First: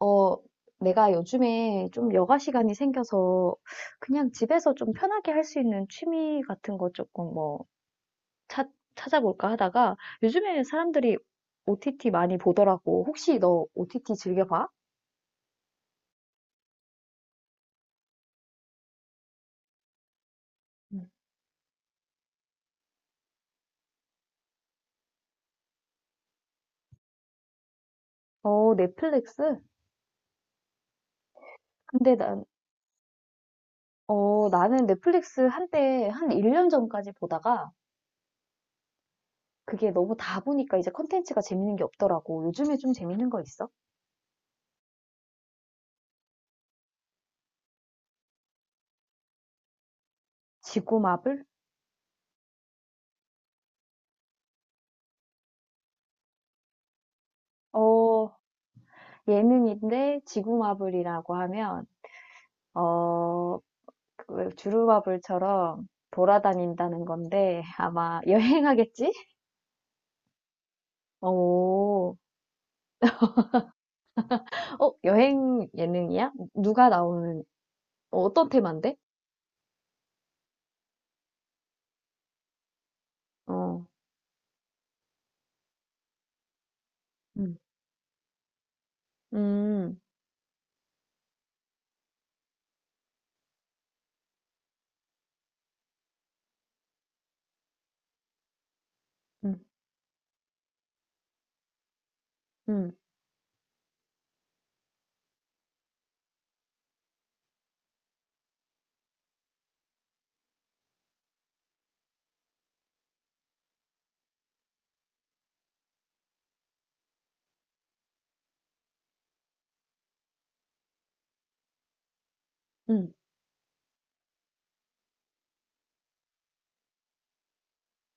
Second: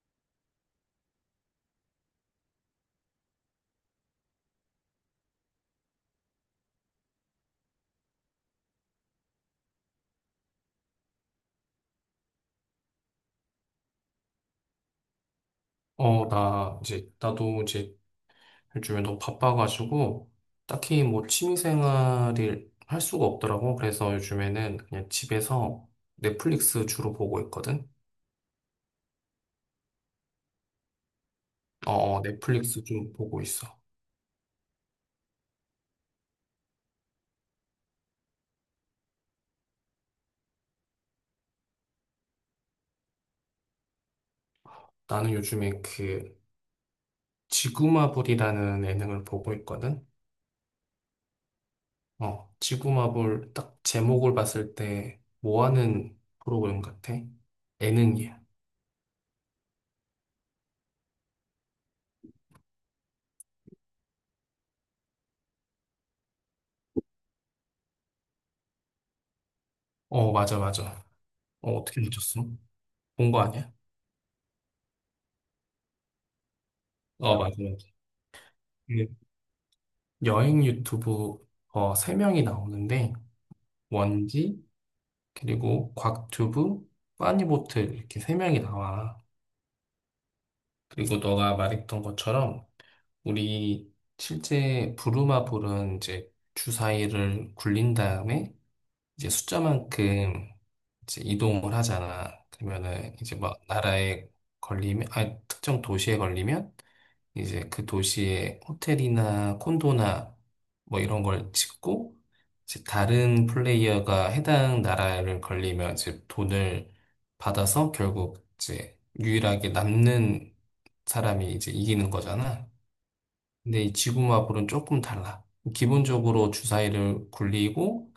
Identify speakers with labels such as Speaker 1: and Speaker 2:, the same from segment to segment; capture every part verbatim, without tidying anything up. Speaker 1: 어, 내가 요즘에 좀 여가 시간이 생겨서 그냥 집에서 좀 편하게 할 수 있는 취미 같은 거 조금 뭐 찾, 찾아볼까 하다가 요즘에 사람들이 오티티 많이 보더라고. 혹시 너 오티티 즐겨봐?
Speaker 2: 어, 나 이제 나도 이제 요즘에 너무 바빠가지고
Speaker 1: 응.
Speaker 2: 딱히 뭐 취미생활을 할 수가 없더라고. 그래서 요즘에는 그냥 집에서 넷플릭스 주로 보고 있거든.
Speaker 1: 어, 넷플릭스? 근데
Speaker 2: 어, 어,
Speaker 1: 난,
Speaker 2: 넷플릭스 좀 보고 있어.
Speaker 1: 어, 나는 넷플릭스 한때 한 일 년 전까지 보다가 그게 너무 다 보니까 이제 컨텐츠가 재밌는 게 없더라고. 요즘에 좀 재밌는 거 있어?
Speaker 2: 나는 요즘에 그 지구마블이라는 예능을 보고 있거든.
Speaker 1: 지구마블?
Speaker 2: 어, 지구마블 딱 제목을 봤을 때 뭐 하는 프로그램 같아?
Speaker 1: 어,
Speaker 2: 예능이야.
Speaker 1: 예능인데 지구마블이라고 하면 어, 그 주루마블처럼 돌아다닌다는 건데 아마 여행하겠지?
Speaker 2: 어, 맞아, 맞아. 어, 어떻게
Speaker 1: 오,
Speaker 2: 늦었어? 본 거 아니야?
Speaker 1: 어, 여행 예능이야? 누가
Speaker 2: 어,
Speaker 1: 나오는,
Speaker 2: 맞아, 맞아.
Speaker 1: 어, 어떤 테마인데?
Speaker 2: 그 여행 유튜브 어, 세 명이 나오는데
Speaker 1: 어,
Speaker 2: 원지 그리고 곽튜브
Speaker 1: 음,
Speaker 2: 빠니보틀 이렇게 세 명이 나와.
Speaker 1: 음,
Speaker 2: 그리고 너가 말했던 것처럼 우리 실제 부루마블은 이제 주사위를 굴린 다음에 이제
Speaker 1: 음,
Speaker 2: 숫자만큼 이제 이동을 하잖아.
Speaker 1: 음,
Speaker 2: 그러면은 이제 막 나라에 걸리면 아 특정 도시에 걸리면 이제 그 도시에 호텔이나 콘도나 뭐 이런 걸 짓고 이제 다른 플레이어가 해당 나라를 걸리면 이제 돈을 받아서 결국 이제 유일하게 남는 사람이 이제 이기는 거잖아.
Speaker 1: 음,
Speaker 2: 근데 이 지구마블은 조금 달라. 기본적으로 주사위를 굴리고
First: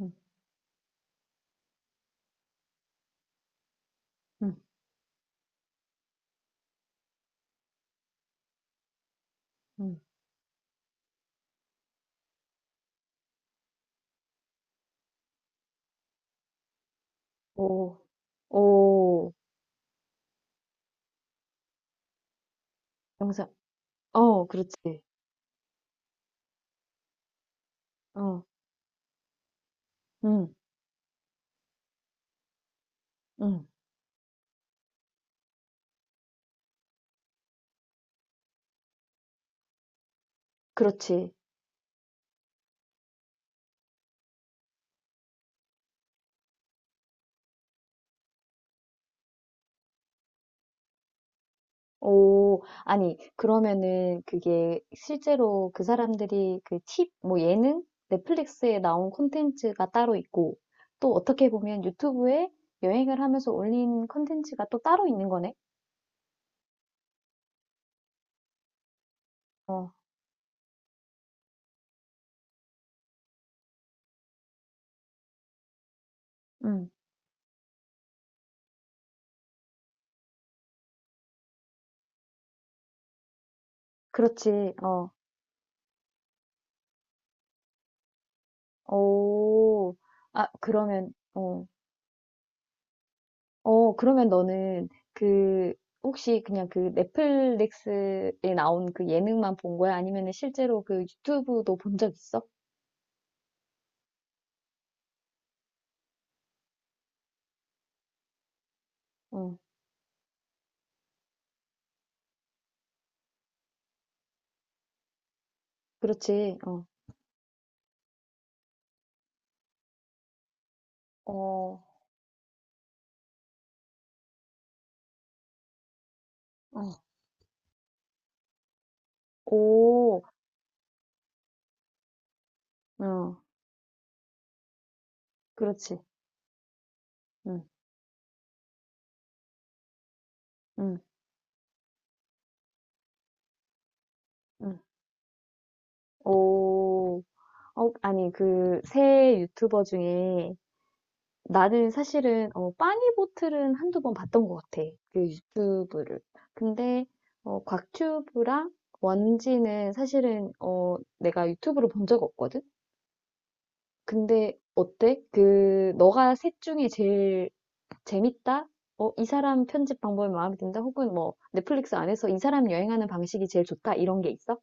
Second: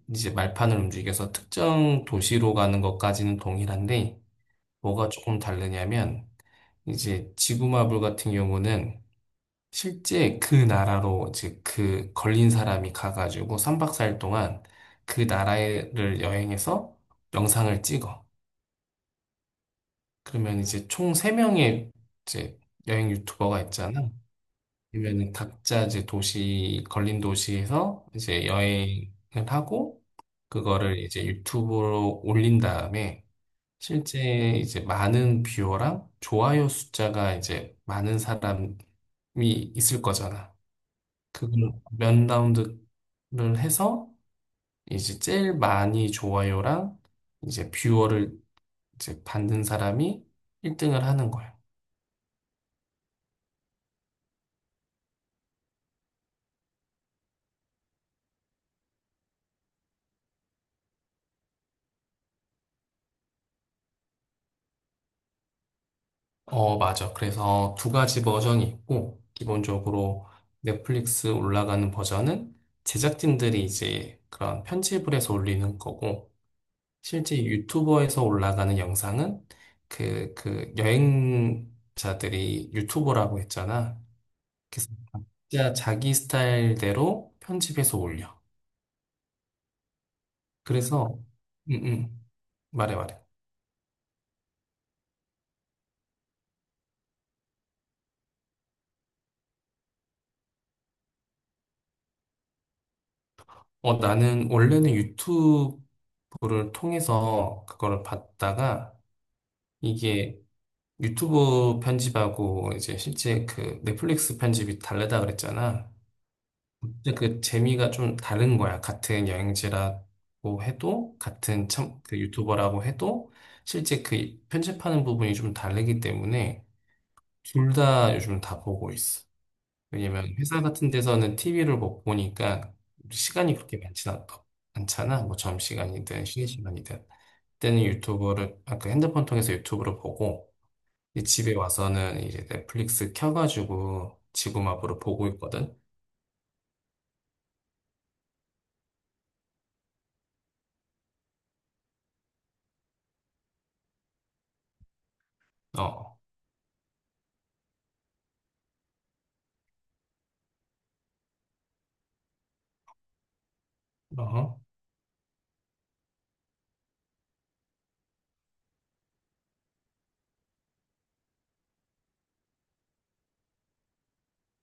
Speaker 1: 음,
Speaker 2: 이제 말판을 움직여서 특정 도시로 가는 것까지는 동일한데
Speaker 1: 음,
Speaker 2: 뭐가 조금 다르냐면 이제 지구마블 같은 경우는
Speaker 1: 음.
Speaker 2: 실제 그 나라로 즉 그 걸린 사람이 가가지고 삼 박 사 일 동안 그 나라를 여행해서 영상을
Speaker 1: 오,
Speaker 2: 찍어.
Speaker 1: 오,
Speaker 2: 그러면 이제 총 세 명의 이제 여행
Speaker 1: 영상,
Speaker 2: 유튜버가 있잖아.
Speaker 1: 어, 그렇지.
Speaker 2: 그러면은 각자 이제 도시 걸린 도시에서
Speaker 1: 어,
Speaker 2: 이제 여행을 하고
Speaker 1: 음,
Speaker 2: 그거를 이제 유튜브로 올린 다음에
Speaker 1: 음,
Speaker 2: 실제 이제 많은 뷰어랑 좋아요 숫자가 이제 많은 사람이 있을 거잖아.
Speaker 1: 그렇지.
Speaker 2: 그걸 몇 라운드를 해서 이제 제일 많이 좋아요랑 이제 뷰어를 이제 받는 사람이 일 등을 하는 거예요.
Speaker 1: 오, 아니, 그러면은 그게 실제로 그 사람들이 그 팁, 뭐 예능? 넷플릭스에 나온 콘텐츠가 따로 있고, 또 어떻게 보면 유튜브에 여행을 하면서 올린 콘텐츠가 또 따로 있는 거네?
Speaker 2: 어, 맞아. 그래서 두 가지 버전이 있고,
Speaker 1: 어,
Speaker 2: 기본적으로 넷플릭스 올라가는 버전은 제작진들이 이제 그런 편집을 해서 올리는 거고,
Speaker 1: 음,
Speaker 2: 실제 유튜버에서 올라가는 영상은 그, 그 여행자들이 유튜버라고 했잖아.
Speaker 1: 그렇지,
Speaker 2: 그
Speaker 1: 어,
Speaker 2: 진짜 자기 스타일대로 편집해서 올려.
Speaker 1: 오, 아, 그러면,
Speaker 2: 그래서,
Speaker 1: 어,
Speaker 2: 음, 음. 말해, 말해.
Speaker 1: 어, 그러면 너는 그, 혹시 그냥 그 넷플릭스에 나온 그 예능만 본 거야? 아니면은 실제로 그 유튜브도 본 적 있어?
Speaker 2: 어, 나는 원래는 유튜브를 통해서 그거를 봤다가
Speaker 1: 어,
Speaker 2: 이게 유튜브 편집하고 이제 실제 그 넷플릭스 편집이 다르다 그랬잖아.
Speaker 1: 그렇지, 어.
Speaker 2: 근데 그 재미가 좀 다른 거야. 같은 여행지라고 해도, 같은
Speaker 1: 어.
Speaker 2: 참, 그 유튜버라고 해도 실제 그 편집하는 부분이 좀 다르기 때문에
Speaker 1: 어.
Speaker 2: 둘 다 요즘 다 보고 있어.
Speaker 1: 오.
Speaker 2: 왜냐면 회사 같은 데서는 티비를 못 보니까
Speaker 1: 어.
Speaker 2: 시간이 그렇게 많진 않, 않잖아. 뭐
Speaker 1: 그렇지.
Speaker 2: 점심시간이든 쉬는 시간이든.
Speaker 1: 응.
Speaker 2: 그때는 유튜브를, 아까 핸드폰 통해서 유튜브를 보고,
Speaker 1: 응.
Speaker 2: 이제 집에 와서는 이제 넷플릭스 켜가지고
Speaker 1: 응.
Speaker 2: 지구마블을 보고 있거든.
Speaker 1: 오. 어, 아니, 그 새 유튜버 중에 나는 사실은 어 빠니보틀은 한두 번 봤던 것 같아. 그
Speaker 2: 어,
Speaker 1: 유튜브를. 근데 어 곽튜브랑 원지는 사실은 어 내가 유튜브로 본 적 없거든. 근데
Speaker 2: 어.
Speaker 1: 어때? 그 너가 셋 중에 제일 재밌다? 어, 이 사람 편집 방법이 마음에 든다? 혹은 뭐 넷플릭스 안에서 이 사람 여행하는 방식이 제일 좋다? 이런 게 있어?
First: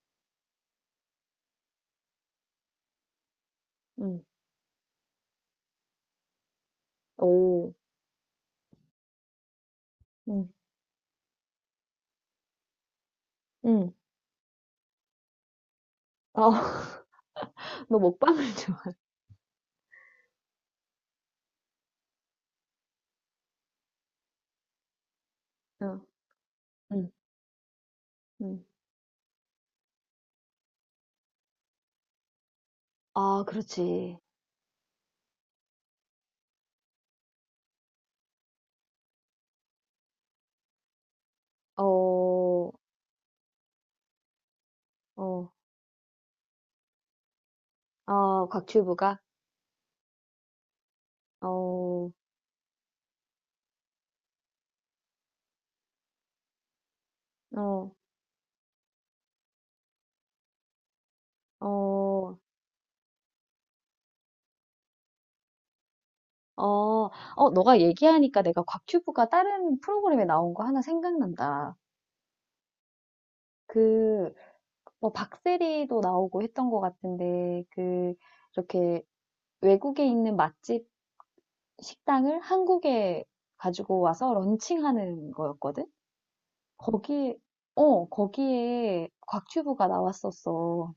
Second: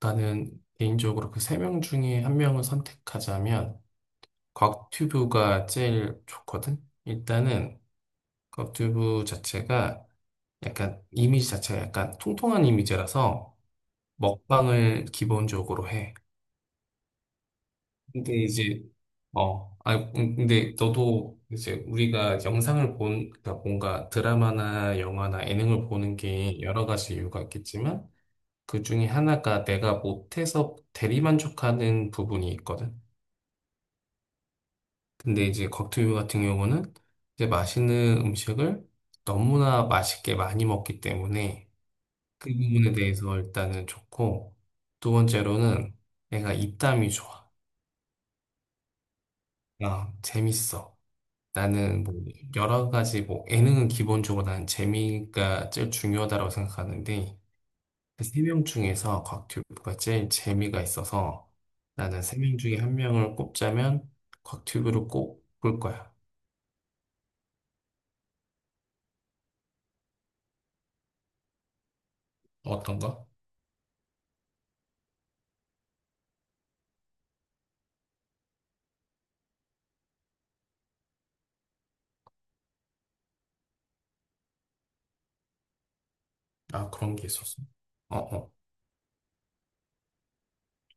Speaker 2: 나는 개인적으로 그 세 명 중에 한 명을 선택하자면,
Speaker 1: 응.
Speaker 2: 곽튜브가 제일 좋거든.
Speaker 1: 오.
Speaker 2: 일단은 곽튜브 자체가
Speaker 1: 응.
Speaker 2: 약간 이미지 자체가 약간 통통한 이미지라서,
Speaker 1: 응.
Speaker 2: 먹방을 기본적으로 해.
Speaker 1: 어, 너
Speaker 2: 근데
Speaker 1: 먹방을 좋아.
Speaker 2: 이제, 어, 아 근데 너도 이제 우리가 영상을 본, 그러니까 뭔가 드라마나 영화나 예능을
Speaker 1: 어,
Speaker 2: 보는 게 여러
Speaker 1: 응.
Speaker 2: 가지 이유가 있겠지만,
Speaker 1: 응.
Speaker 2: 그 중에 하나가 내가 못해서 대리만족하는 부분이 있거든.
Speaker 1: 아, 그렇지.
Speaker 2: 근데 이제 곽튜브 같은 경우는 이제 맛있는 음식을 너무나 맛있게 많이 먹기 때문에 그
Speaker 1: 어,
Speaker 2: 부분에 대해서 일단은 좋고, 두
Speaker 1: 어,
Speaker 2: 번째로는 내가 입담이 좋아.
Speaker 1: 아, 곽튜브가?
Speaker 2: 아, 재밌어. 나는
Speaker 1: 어,
Speaker 2: 뭐 여러 가지 뭐 예능은 기본적으로 나는 재미가 제일 중요하다고 생각하는데
Speaker 1: 어,
Speaker 2: 그 세명 중에서 곽튜브가 제일 재미가 있어서 나는
Speaker 1: 어,
Speaker 2: 세 명 중에 한 명을 꼽자면 곽튜브를 꼽을 거야.
Speaker 1: 어, 어, 너가 얘기하니까 내가 곽튜브가 다른 프로그램에 나온 거 하나 생각난다.
Speaker 2: 어떤 가
Speaker 1: 그, 뭐 박세리도 나오고 했던 것 같은데 그 이렇게 외국에 있는 맛집 식당을 한국에 가지고 와서 런칭하는 거였거든?
Speaker 2: 아, 그런 게
Speaker 1: 거기에
Speaker 2: 있었어.
Speaker 1: 어
Speaker 2: 어, 어.
Speaker 1: 거기에 곽튜브가 나왔었어.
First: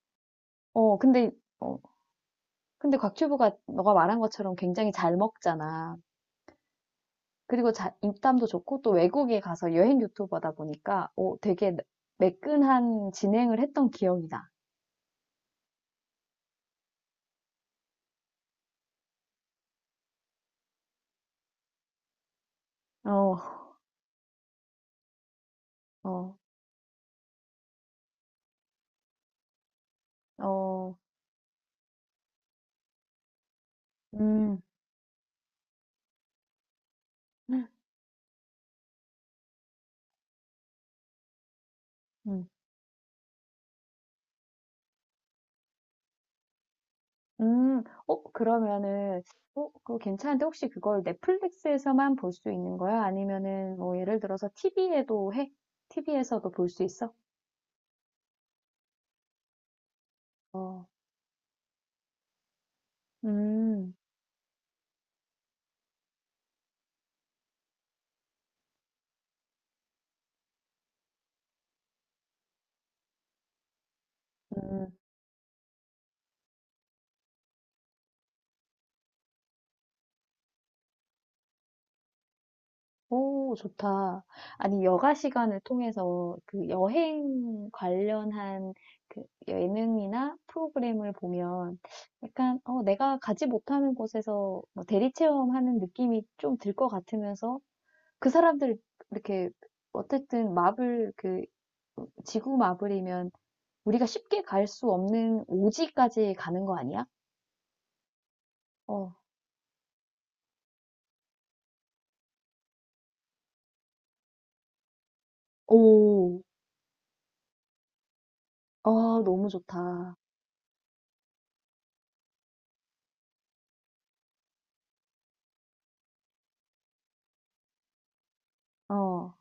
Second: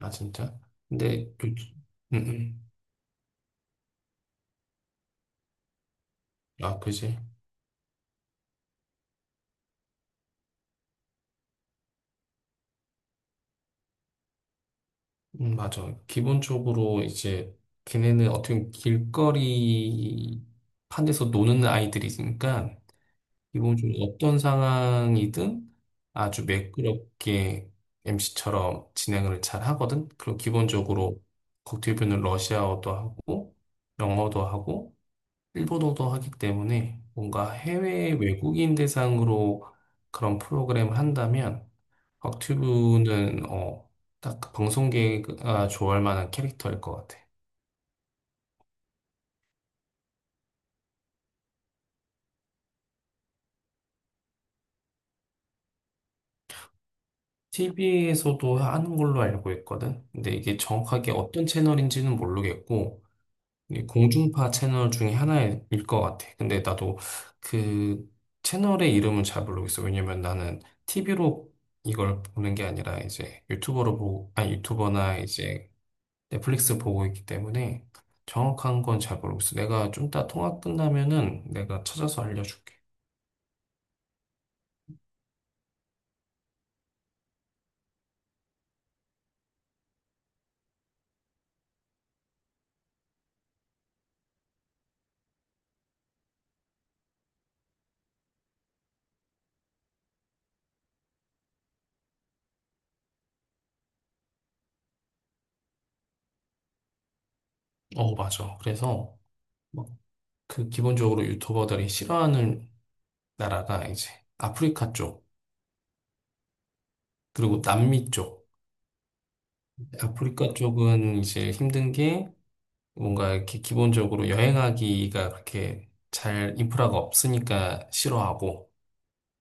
Speaker 2: 아, 진짜?
Speaker 1: 어
Speaker 2: 근데 요
Speaker 1: 근데 어
Speaker 2: 음, 음.
Speaker 1: 근데 곽튜브가 너가 말한 것처럼 굉장히 잘 먹잖아.
Speaker 2: 아, 그지?
Speaker 1: 그리고 자, 입담도 좋고 또 외국에 가서 여행 유튜버다 보니까 어 되게 매끈한 진행을 했던 기억이 나.
Speaker 2: 음, 맞아. 기본적으로 이제 걔네는 어떻게 보면 길거리 판에서 노는 아이들이니까
Speaker 1: 어,
Speaker 2: 기본적으로 어떤 상황이든
Speaker 1: 어,
Speaker 2: 아주 매끄럽게 엠시처럼 진행을 잘 하거든. 그리고
Speaker 1: 어,
Speaker 2: 기본적으로 국제표는 러시아어도 하고 영어도
Speaker 1: 음,
Speaker 2: 하고 일본어도 하기 때문에 뭔가 해외 외국인 대상으로 그런 프로그램을 한다면
Speaker 1: 음.
Speaker 2: 곽튜브는 어, 딱그 방송계가 좋아할 만한 캐릭터일 것 같아.
Speaker 1: 음. 어 그러면은 어 그거 괜찮은데 혹시 그걸 넷플릭스에서만 볼 수 있는 거야? 아니면은 뭐 예를 들어서 티비에도 해? 티비에서도 볼 수 있어?
Speaker 2: 티비에서도 하는 걸로 알고 있거든. 근데 이게
Speaker 1: 어.
Speaker 2: 정확하게 어떤 채널인지는 모르겠고 이게
Speaker 1: 음.
Speaker 2: 공중파 채널 중에 하나일 것 같아. 근데 나도 그 채널의 이름은 잘 모르겠어. 왜냐면 나는 티비로 이걸 보는 게 아니라 이제 유튜버로 보고, 아니
Speaker 1: 음.
Speaker 2: 유튜버나 이제 넷플릭스 보고 있기 때문에 정확한 건 잘 모르겠어. 내가 좀 이따 통화 끝나면은 내가 찾아서 알려줄게.
Speaker 1: 오, 좋다. 아니 여가 시간을 통해서 그 여행 관련한 그 예능이나 프로그램을 보면 약간 어 내가 가지 못하는 곳에서 뭐 대리 체험하는 느낌이 좀 들 것 같으면서 그 사람들 이렇게 어쨌든 마블 그 지구 마블이면 우리가 쉽게 갈 수 없는 오지까지 가는 거 아니야?
Speaker 2: 어, 맞아.
Speaker 1: 어.
Speaker 2: 그래서 막 그 기본적으로 유튜버들이 싫어하는 나라가 이제 아프리카 쪽,
Speaker 1: 오.
Speaker 2: 그리고 남미 쪽.
Speaker 1: 아, 너무 좋다.
Speaker 2: 아프리카 쪽은 이제 힘든 게 뭔가 이렇게 기본적으로 여행하기가 그렇게 잘 인프라가 없으니까 싫어하고,
Speaker 1: 어.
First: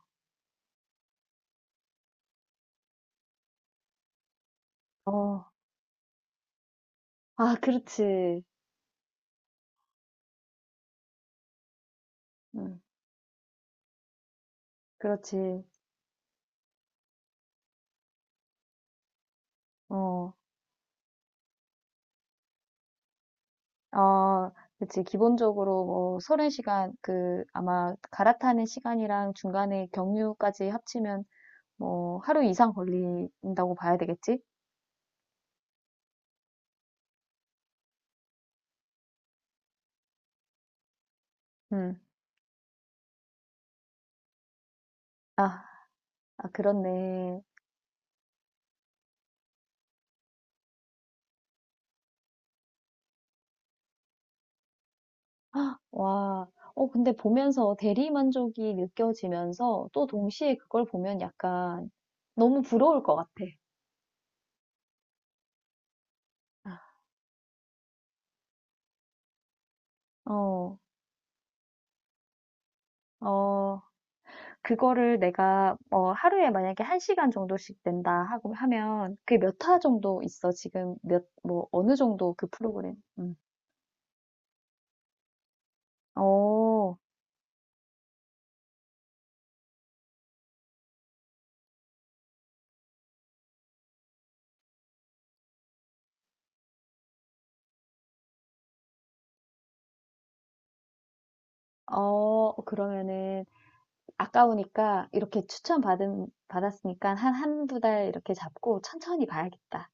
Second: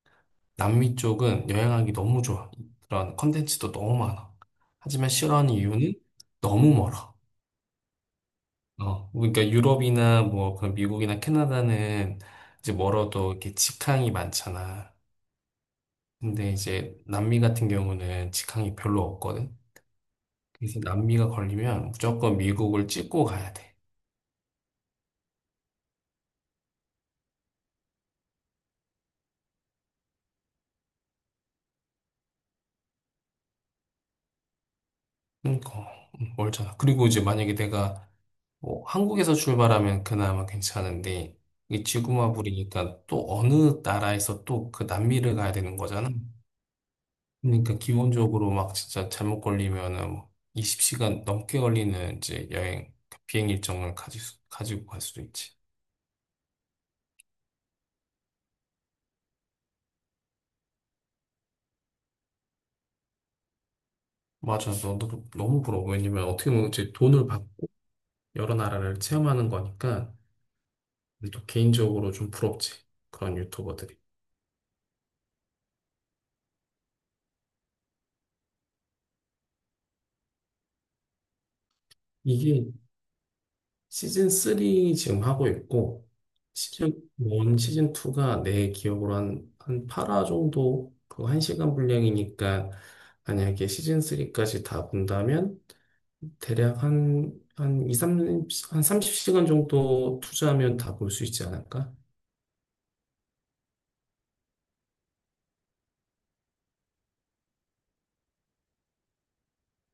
Speaker 2: 남미 쪽은 여행하기 너무 좋아. 그런 컨텐츠도 너무 많아. 하지만
Speaker 1: 어.
Speaker 2: 싫어하는 이유는 너무 멀어.
Speaker 1: 아, 그렇지.
Speaker 2: 어, 그러니까 유럽이나 뭐 그런 미국이나 캐나다는 이제
Speaker 1: 음,
Speaker 2: 멀어도 이렇게 직항이 많잖아.
Speaker 1: 그렇지.
Speaker 2: 근데 이제 남미 같은 경우는 직항이 별로 없거든.
Speaker 1: 어.
Speaker 2: 그래서 남미가 걸리면 무조건 미국을 찍고 가야 돼.
Speaker 1: 아, 그렇지. 기본적으로 뭐 서른 시간 그 아마 갈아타는 시간이랑 중간에 경유까지 합치면 뭐 하루 이상 걸린다고 봐야 되겠지?
Speaker 2: 그러니까 음, 멀잖아. 그리고 이제 만약에 내가 뭐 한국에서 출발하면 그나마 괜찮은데 이
Speaker 1: 음.
Speaker 2: 지구마블이니까 또 어느 나라에서 또 그 남미를 가야
Speaker 1: 아,
Speaker 2: 되는 거잖아.
Speaker 1: 아, 그렇네.
Speaker 2: 그러니까 기본적으로 막 진짜 잘못 걸리면은 뭐 이십 시간 넘게 걸리는 이제 여행 비행 일정을 가지, 가지고 갈 수도 있지.
Speaker 1: 와, 어, 근데 보면서 대리 만족이 느껴지면서 또 동시에 그걸 보면 약간 너무 부러울 것 같아.
Speaker 2: 맞아, 너, 너 너무 부러워. 왜냐면 어떻게 보면 이제 돈을 받고 여러 나라를 체험하는 거니까
Speaker 1: 어,
Speaker 2: 또 개인적으로 좀 부럽지. 그런
Speaker 1: 어,
Speaker 2: 유튜버들이.
Speaker 1: 그거를 내가 어, 하루에 만약에 한 시간 정도씩 낸다 하고 하면 그게 몇 화 정도 있어? 지금 몇, 뭐, 어느 정도 그
Speaker 2: 이게
Speaker 1: 프로그램? 음.
Speaker 2: 시즌 쓰리 지금 하고 있고, 시즌
Speaker 1: 어,
Speaker 2: 일, 시즌 이가 내 기억으로 한, 한, 팔 화 정도, 그 한 시간 분량이니까, 만약에 시즌 삼까지 다 본다면, 대략 한, 한 이, 삼, 한삼0시간 정도 투자하면 다 볼 수 있지 않을까?
Speaker 1: 어, 그러면은 아까우니까 이렇게 추천 받은, 받았으니까 한 한두 달 이렇게 잡고 천천히 봐야겠다.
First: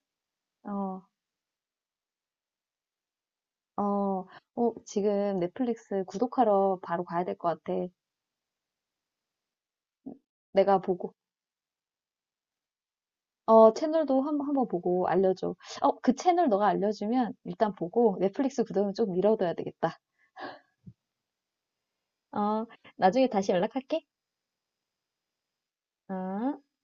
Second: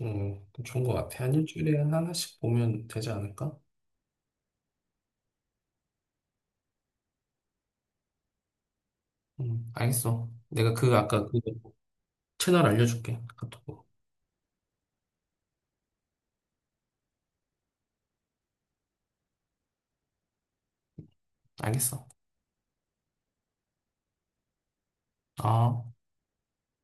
Speaker 2: 음, 좋은 것
Speaker 1: 어.
Speaker 2: 같아. 한 일주일에 하나씩 보면 되지 않을까?
Speaker 1: 어, 어, 지금 넷플릭스 구독하러 바로 가야 될 것 같아.
Speaker 2: 음, 알겠어. 내가
Speaker 1: 내가
Speaker 2: 그,
Speaker 1: 보고,
Speaker 2: 아까 그 채널 알려줄게.
Speaker 1: 어,
Speaker 2: 카톡으로.
Speaker 1: 채널도 한, 한번 보고 알려줘. 어, 그 채널 너가 알려주면 일단 보고 넷플릭스 구독은 좀 미뤄둬야 되겠다.
Speaker 2: 알겠어.
Speaker 1: 어, 나중에 다시 연락할게.
Speaker 2: 아.
Speaker 1: 어.